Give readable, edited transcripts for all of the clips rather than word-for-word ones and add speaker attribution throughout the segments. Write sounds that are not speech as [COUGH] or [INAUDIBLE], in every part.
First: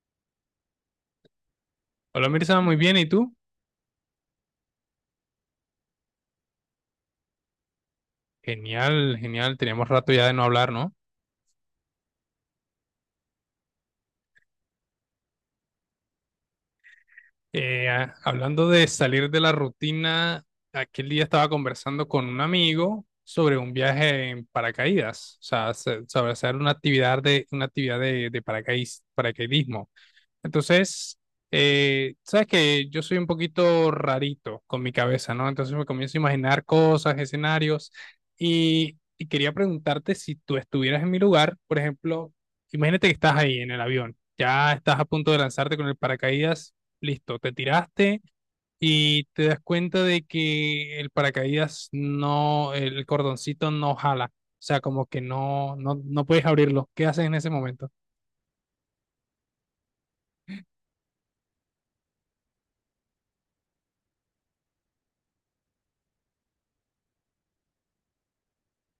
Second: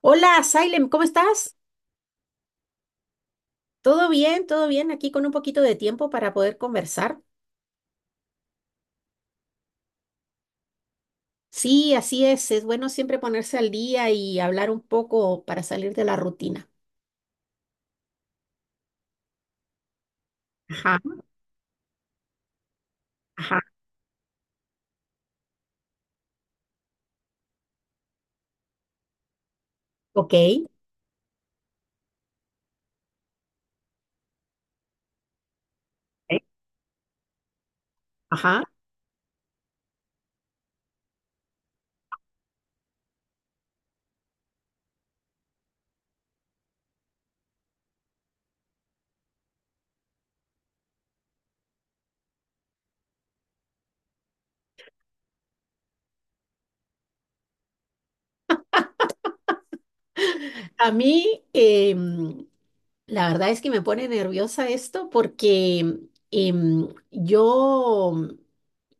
Speaker 1: Hola, Salem, ¿cómo estás?
Speaker 2: Hola Mirza, muy bien, ¿y tú?
Speaker 1: ¿Todo bien? ¿Todo bien? Aquí con un poquito de tiempo para poder conversar.
Speaker 2: Genial, genial, teníamos rato ya de no hablar, ¿no?
Speaker 1: Sí, así es. Es bueno siempre ponerse al día y hablar un poco para salir de la rutina.
Speaker 2: Hablando de salir de la rutina,
Speaker 1: Ajá,
Speaker 2: aquel día estaba conversando con un amigo sobre
Speaker 1: ajá,
Speaker 2: un viaje en paracaídas, o sea, sobre hacer una actividad de paracaidismo.
Speaker 1: ok.
Speaker 2: Entonces, sabes que yo soy un poquito rarito con mi cabeza, ¿no? Entonces me comienzo a
Speaker 1: Ok,
Speaker 2: imaginar cosas, escenarios,
Speaker 1: ajá.
Speaker 2: y quería preguntarte si tú estuvieras en mi lugar, por ejemplo, imagínate que estás ahí en el avión, ya estás a punto de lanzarte con el paracaídas, listo, te tiraste y te das cuenta de que el paracaídas no, el cordoncito no jala, o sea, como que no, no, no puedes abrirlo. ¿Qué haces en ese momento?
Speaker 1: A mí, la verdad es que me pone nerviosa esto porque yo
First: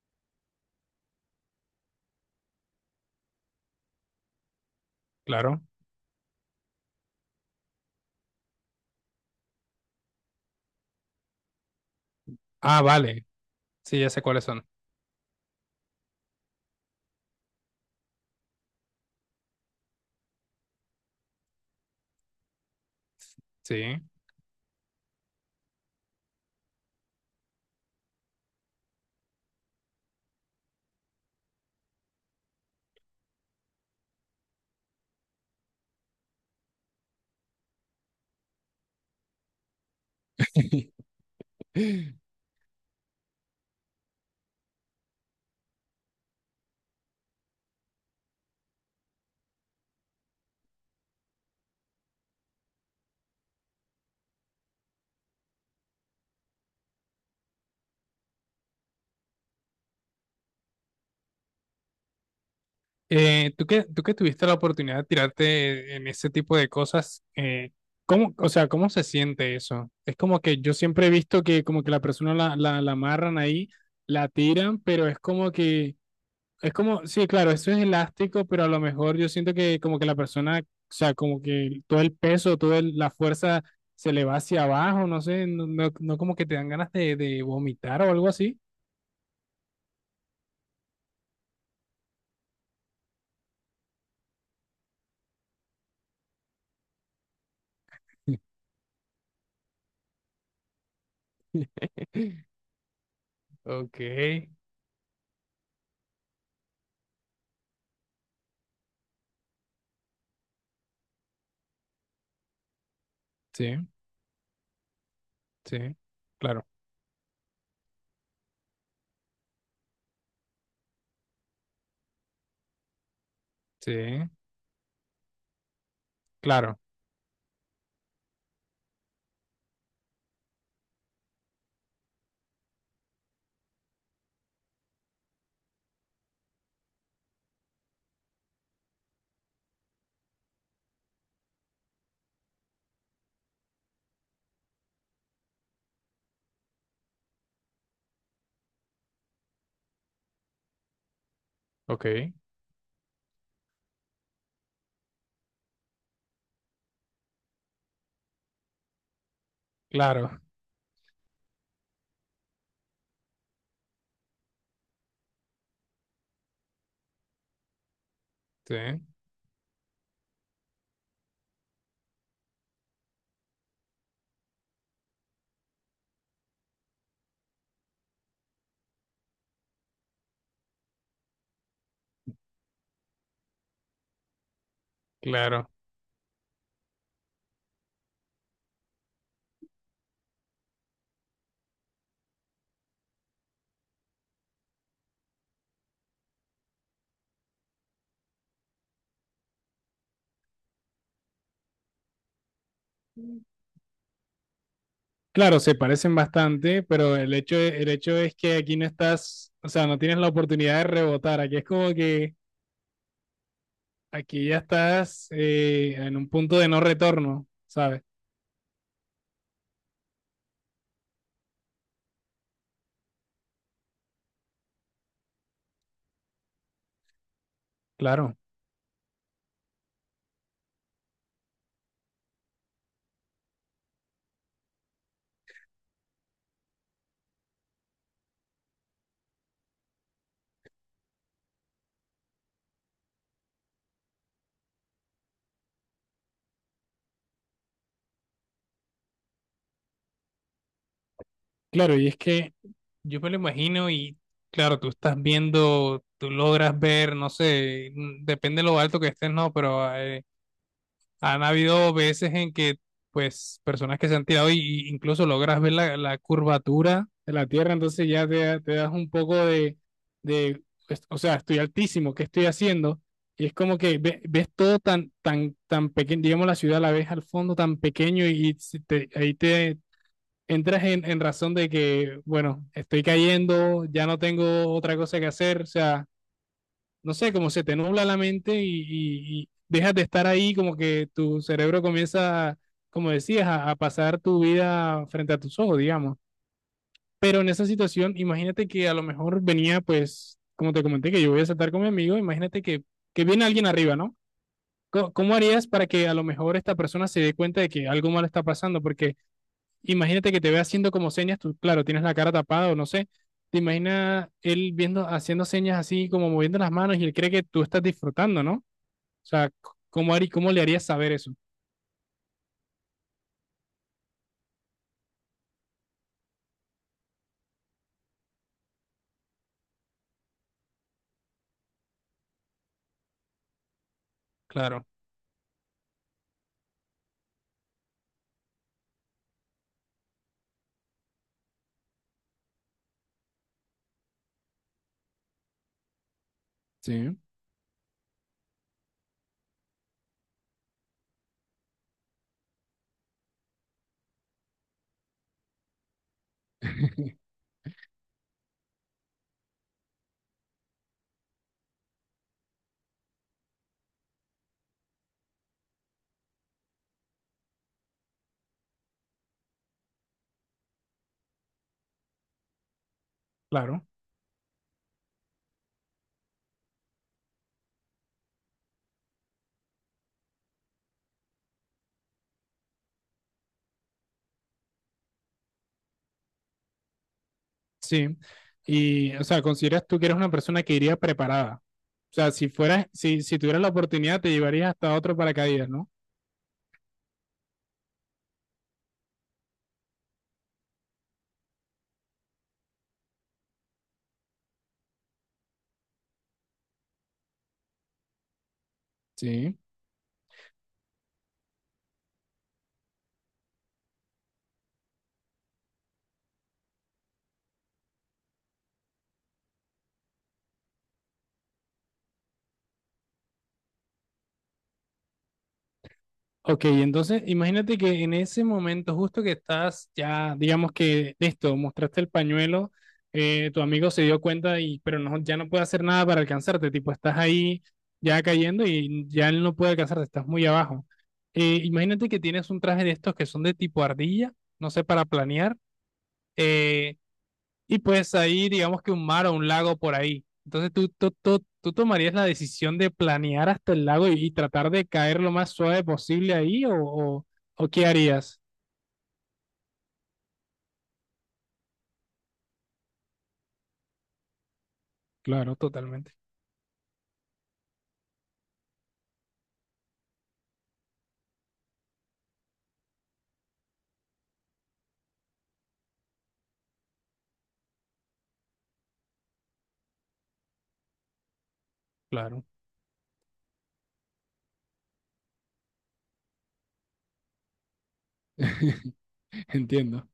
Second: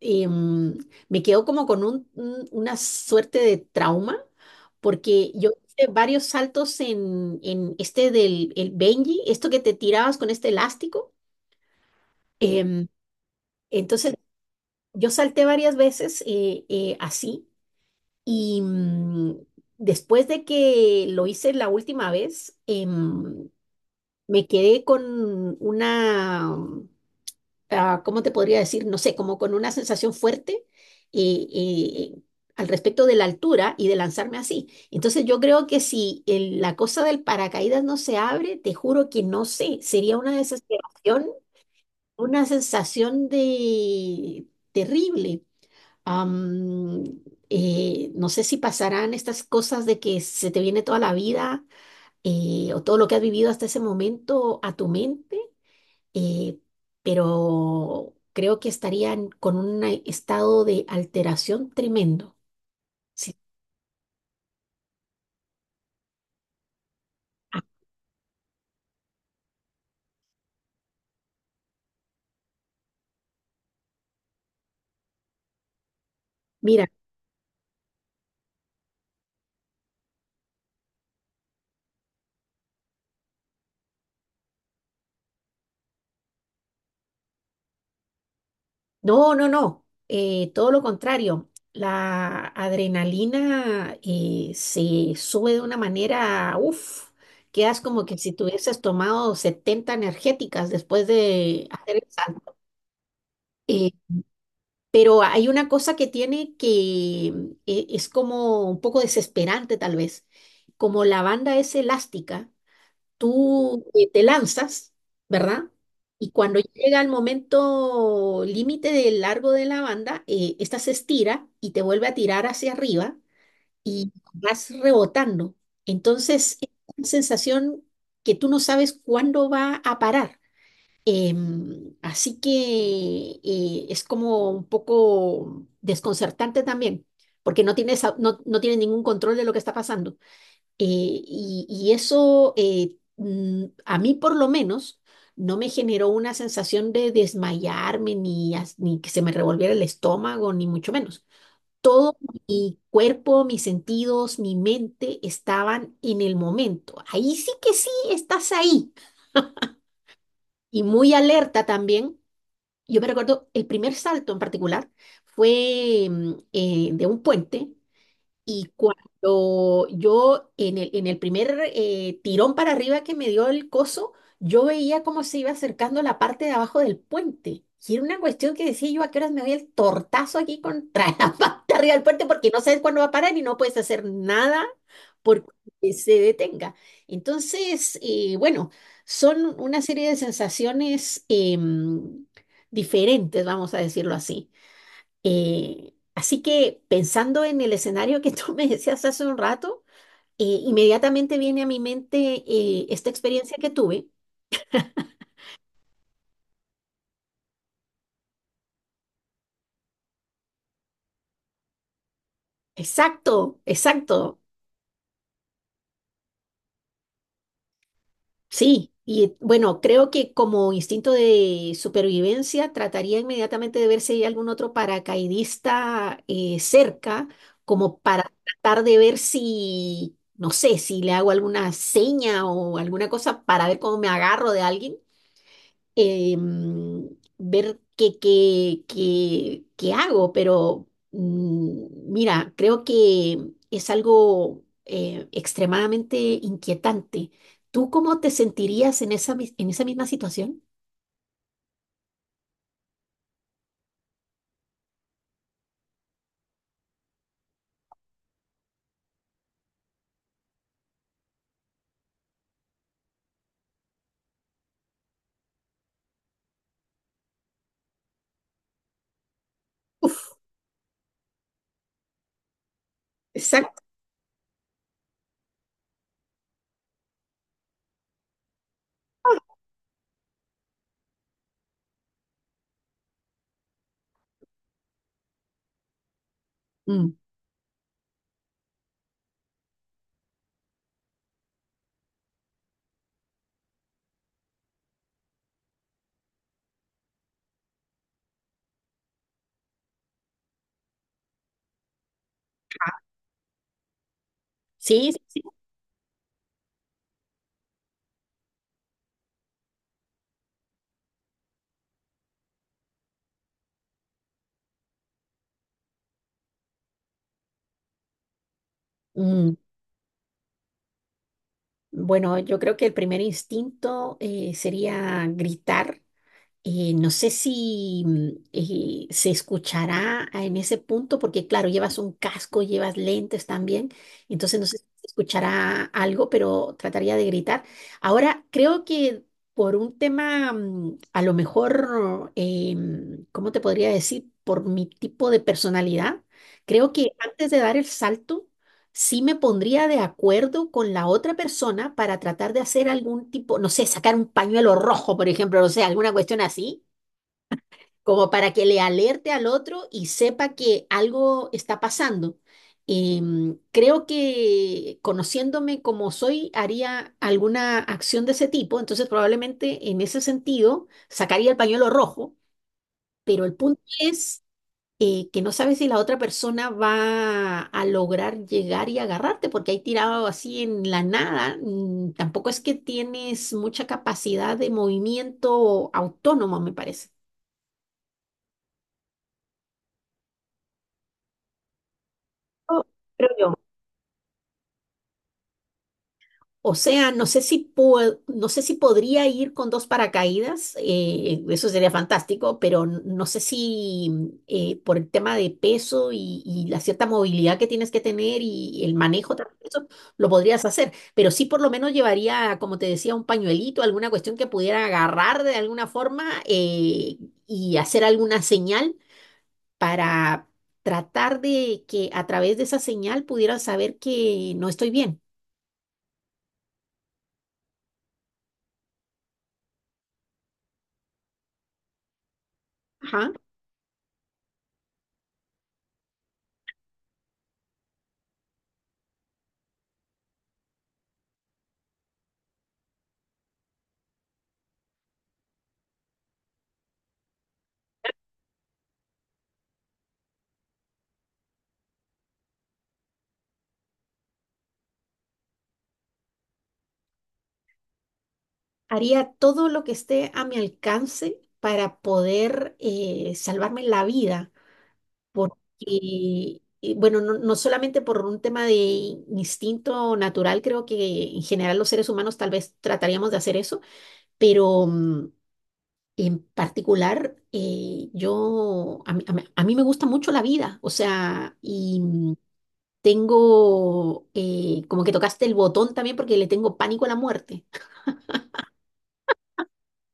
Speaker 1: em, me quedo como con una suerte de trauma porque yo
Speaker 2: Claro.
Speaker 1: hice varios saltos en este del el Benji, esto que te tirabas con este elástico.
Speaker 2: Ah,
Speaker 1: em,
Speaker 2: vale, sí, ya
Speaker 1: entonces
Speaker 2: sé cuáles son.
Speaker 1: yo salté varias veces así y después de que lo hice la última vez,
Speaker 2: Sí.
Speaker 1: me quedé con una, ah, ¿cómo te podría decir? No sé, como con una sensación fuerte y al respecto de la altura y de lanzarme así. Entonces yo creo que si la cosa del paracaídas no se abre, te juro que no sé, sería una desesperación, una sensación de terrible. Am, no sé si pasarán estas cosas de que se te viene toda la vida o todo lo que has vivido hasta ese momento a tu mente, eh, pero creo que estarían con un estado de alteración tremendo. Sí.
Speaker 2: Tú que tuviste la oportunidad de tirarte en ese tipo de cosas,
Speaker 1: Ah,
Speaker 2: ¿cómo, o sea, cómo se siente eso? Es como que yo siempre he visto que como que la persona la amarran ahí, la tiran, pero es como que, es
Speaker 1: mira,
Speaker 2: como, sí, claro, eso es elástico, pero a lo mejor yo siento que como que la persona, o sea, como que todo el peso, la fuerza se le va hacia abajo, no sé, no, no, no como que te dan ganas de vomitar o algo así.
Speaker 1: no, no, no, todo lo contrario. La adrenalina se sube de una manera, uff, quedas como que si tuvieses tomado 70 energéticas después de hacer el
Speaker 2: [LAUGHS]
Speaker 1: salto. Eh,
Speaker 2: Ok.
Speaker 1: pero hay una cosa que tiene que, es como un poco desesperante tal vez. Como la banda es elástica,
Speaker 2: Sí.
Speaker 1: tú te lanzas, ¿verdad?
Speaker 2: Sí,
Speaker 1: Y cuando
Speaker 2: claro,
Speaker 1: llega el momento límite del largo de la banda, esta se estira y te vuelve a tirar hacia arriba
Speaker 2: sí,
Speaker 1: y vas rebotando. Entonces, es
Speaker 2: claro,
Speaker 1: una sensación que tú no sabes cuándo va a parar. Así que, es como un poco desconcertante también, porque no tienes, no, no tienes ningún control de lo que está pasando. Eh, y eso, a mí por lo menos no me generó una sensación de desmayarme ni, ni que se me revolviera el estómago, ni mucho menos. Todo
Speaker 2: ok,
Speaker 1: mi cuerpo, mis sentidos, mi mente estaban en el momento. Ahí sí que sí, estás ahí.
Speaker 2: claro,
Speaker 1: Y muy alerta también. Yo me recuerdo el primer salto en particular fue de un puente y
Speaker 2: [LAUGHS] sí,
Speaker 1: cuando yo, en el primer tirón para arriba que me dio el coso, yo veía cómo se iba acercando la parte de abajo del puente. Y era una cuestión que decía yo, ¿a qué horas me doy el tortazo aquí contra [LAUGHS] la parte arriba del puente? Porque no sabes cuándo va a parar y no puedes hacer nada porque
Speaker 2: claro.
Speaker 1: se detenga. Entonces, bueno, son una serie de sensaciones diferentes, vamos a decirlo así. Así que pensando en el escenario que tú [LAUGHS] me decías hace un rato, inmediatamente viene a mi mente esta experiencia que tuve.
Speaker 2: Claro, se parecen bastante, pero el hecho es que aquí no estás, o sea, no tienes la oportunidad de rebotar. Aquí es como que
Speaker 1: Exacto, exacto,
Speaker 2: aquí ya estás en un punto de no retorno, ¿sabes?
Speaker 1: sí. Y bueno, creo que como instinto de supervivencia trataría inmediatamente de ver si hay algún otro paracaidista cerca, como para
Speaker 2: Claro,
Speaker 1: tratar de ver si, no sé, si le hago alguna seña o alguna cosa para ver cómo me agarro de alguien em, ver qué hago, pero mira, creo que es algo extremadamente inquietante. ¿Tú cómo te sentirías en esa misma situación?
Speaker 2: claro, y es que yo me lo imagino y claro, tú estás viendo, tú logras ver, no sé, mm, depende de lo alto que estés, no, pero han habido veces en que, pues, personas que se han tirado y incluso logras ver la, la curvatura de la Tierra, entonces ya te, te das un poco de, pues, o sea, estoy altísimo, ¿qué estoy haciendo? Y es como
Speaker 1: Exacto.
Speaker 2: que ves todo tan, tan, tan pequeño, digamos, la ciudad la ves al fondo tan pequeño y si ahí te entras en razón de que, bueno, estoy cayendo, ya no tengo otra cosa que hacer, o sea
Speaker 1: Mm,
Speaker 2: no sé, como se te nubla la mente y dejas de estar ahí, como que tu cerebro comienza, como decías, a pasar tu vida frente a tus ojos, digamos. Pero en esa situación, imagínate que a lo mejor venía, pues, como te comenté, que yo voy a saltar con mi amigo, imagínate que viene alguien arriba, ¿no?
Speaker 1: sí, sí,
Speaker 2: ¿Cómo
Speaker 1: sí.
Speaker 2: harías para que a lo mejor esta persona se dé cuenta de que algo malo está pasando? Porque imagínate que te ve haciendo como señas, tú, claro, tienes la cara tapada o no sé, te imaginas él viendo, haciendo señas así, como moviendo las manos y él cree que tú estás disfrutando, ¿no? O sea,
Speaker 1: Mm,
Speaker 2: ¿cómo le harías saber eso?
Speaker 1: Bueno, yo creo que el primer instinto sería gritar. No sé si se escuchará en ese punto, porque claro, llevas un casco, llevas lentes también, entonces no sé si
Speaker 2: Claro,
Speaker 1: se escuchará algo, pero trataría de gritar. Ahora, creo que por un tema, a lo mejor, ¿cómo te podría decir? Por mi tipo de personalidad, creo que
Speaker 2: sí.
Speaker 1: antes de dar el salto, sí me pondría de acuerdo con la otra persona para tratar de hacer algún tipo, no sé, sacar un pañuelo rojo, por ejemplo, no sé, alguna cuestión así,
Speaker 2: [LAUGHS]
Speaker 1: como para que le alerte al otro y sepa que algo está pasando. Creo que conociéndome como soy, haría alguna acción de ese tipo, entonces probablemente en ese sentido sacaría el pañuelo rojo, pero el punto
Speaker 2: Claro,
Speaker 1: es que no sabes si la otra persona va a lograr llegar y agarrarte, porque ahí tirado así en la nada, tampoco es que tienes mucha capacidad de movimiento autónomo, me parece.
Speaker 2: sí. Y, o sea, ¿consideras tú que eres una persona que iría preparada? O sea, si
Speaker 1: Oh,
Speaker 2: fueras,
Speaker 1: creo
Speaker 2: si
Speaker 1: yo.
Speaker 2: tuvieras la oportunidad, te llevarías hasta otro paracaídas, ¿no?
Speaker 1: O sea, no sé si podría ir con dos paracaídas, eso sería fantástico, pero no sé si por el tema de peso y la cierta movilidad que tienes que tener y el manejo,
Speaker 2: Sí.
Speaker 1: también, eso lo podrías hacer, pero sí por lo menos llevaría, como te decía, un pañuelito, alguna cuestión que pudiera agarrar de alguna forma y hacer alguna señal para tratar de que a través de esa señal pudieran saber que no estoy bien.
Speaker 2: Ok, entonces imagínate que en ese momento justo que estás ya, digamos que listo, mostraste el pañuelo,
Speaker 1: Ajá.
Speaker 2: tu amigo se dio cuenta y pero no, ya no puede hacer nada para alcanzarte, tipo estás ahí ya cayendo y ya él no puede alcanzarte, estás muy abajo. Imagínate que tienes un traje de estos que son de tipo ardilla, no sé, para planear. Eh, y pues ahí, digamos que un mar o un lago por ahí. Entonces tú tomarías la decisión de planear hasta el lago y tratar de caer lo más suave posible ahí o qué harías.
Speaker 1: Haría todo lo que esté a mi alcance para poder salvarme la vida,
Speaker 2: Claro,
Speaker 1: porque,
Speaker 2: totalmente.
Speaker 1: bueno, no, no solamente por un tema de instinto natural, creo que en general los seres humanos tal vez trataríamos de hacer eso, pero en particular yo, a mí me gusta mucho la vida, o sea, y
Speaker 2: Claro.
Speaker 1: tengo, como que tocaste el botón también porque le tengo pánico a la muerte.
Speaker 2: [LAUGHS] Entiendo.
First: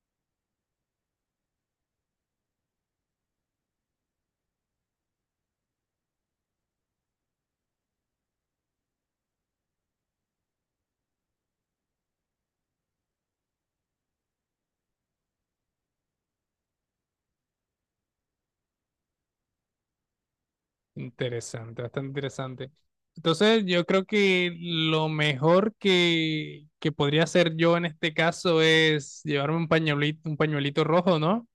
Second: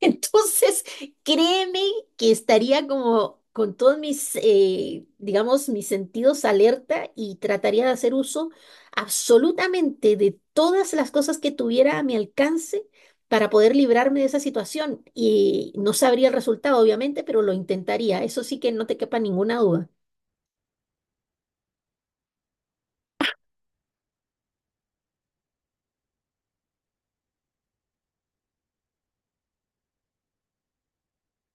Speaker 1: Entonces, créeme que estaría como con todos mis, digamos, mis sentidos alerta y trataría de hacer uso absolutamente de todas las cosas que tuviera a mi alcance para poder librarme de esa situación. Y no sabría el resultado, obviamente, pero lo intentaría. Eso sí que no te quepa ninguna duda.
Speaker 2: Interesante, bastante interesante. Entonces, yo creo que lo mejor que podría hacer yo en este caso es llevarme un pañuelito rojo, ¿no?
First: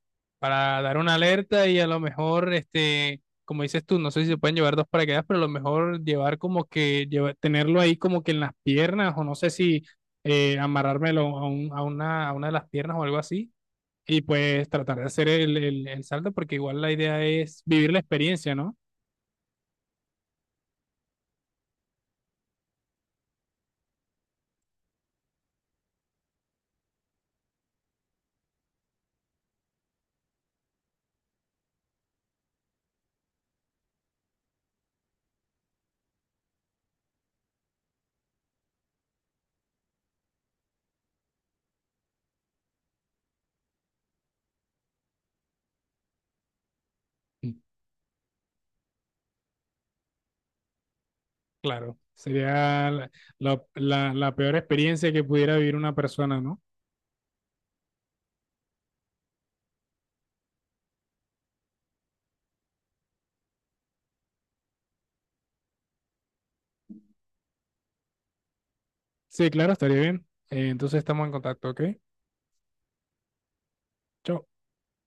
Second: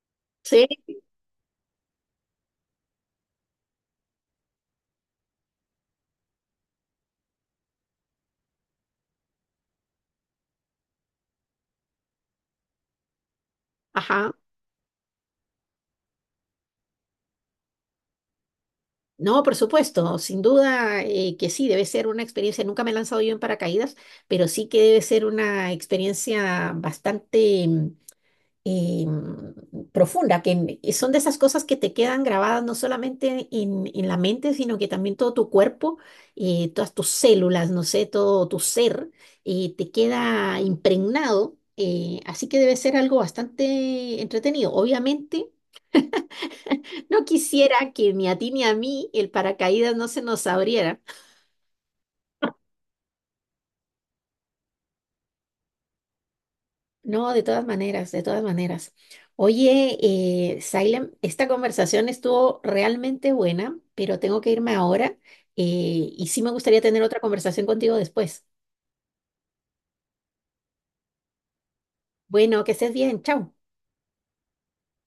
Speaker 1: Sí,
Speaker 2: Para dar una alerta y a lo mejor, este, como dices tú, no sé si se pueden llevar dos paracaídas, pero a lo mejor llevar como que, tenerlo ahí como que en las piernas o no sé si amarrármelo a una de las piernas o algo así y
Speaker 1: ajá.
Speaker 2: pues tratar de hacer el, el salto porque igual la idea es vivir la experiencia, ¿no?
Speaker 1: No, por supuesto, sin duda que sí, debe ser una experiencia, nunca me he lanzado yo en paracaídas, pero sí que debe ser una experiencia bastante profunda, que y son de esas cosas que te quedan grabadas no solamente en la mente, sino que también todo tu cuerpo, todas tus células, no sé, todo tu ser, te queda impregnado, así que debe ser algo bastante entretenido. Obviamente no quisiera que ni a ti ni a mí el paracaídas no se nos abriera.
Speaker 2: Claro, sería la, la peor experiencia que pudiera vivir una persona, ¿no?
Speaker 1: No, de todas maneras, de todas maneras. Oye, Sailem, esta conversación estuvo realmente buena, pero tengo que irme ahora y sí me gustaría tener otra conversación contigo después.
Speaker 2: Sí, claro, estaría bien. Entonces estamos en contacto, ¿ok?
Speaker 1: Bueno, que estés bien, chao.
Speaker 2: Chao.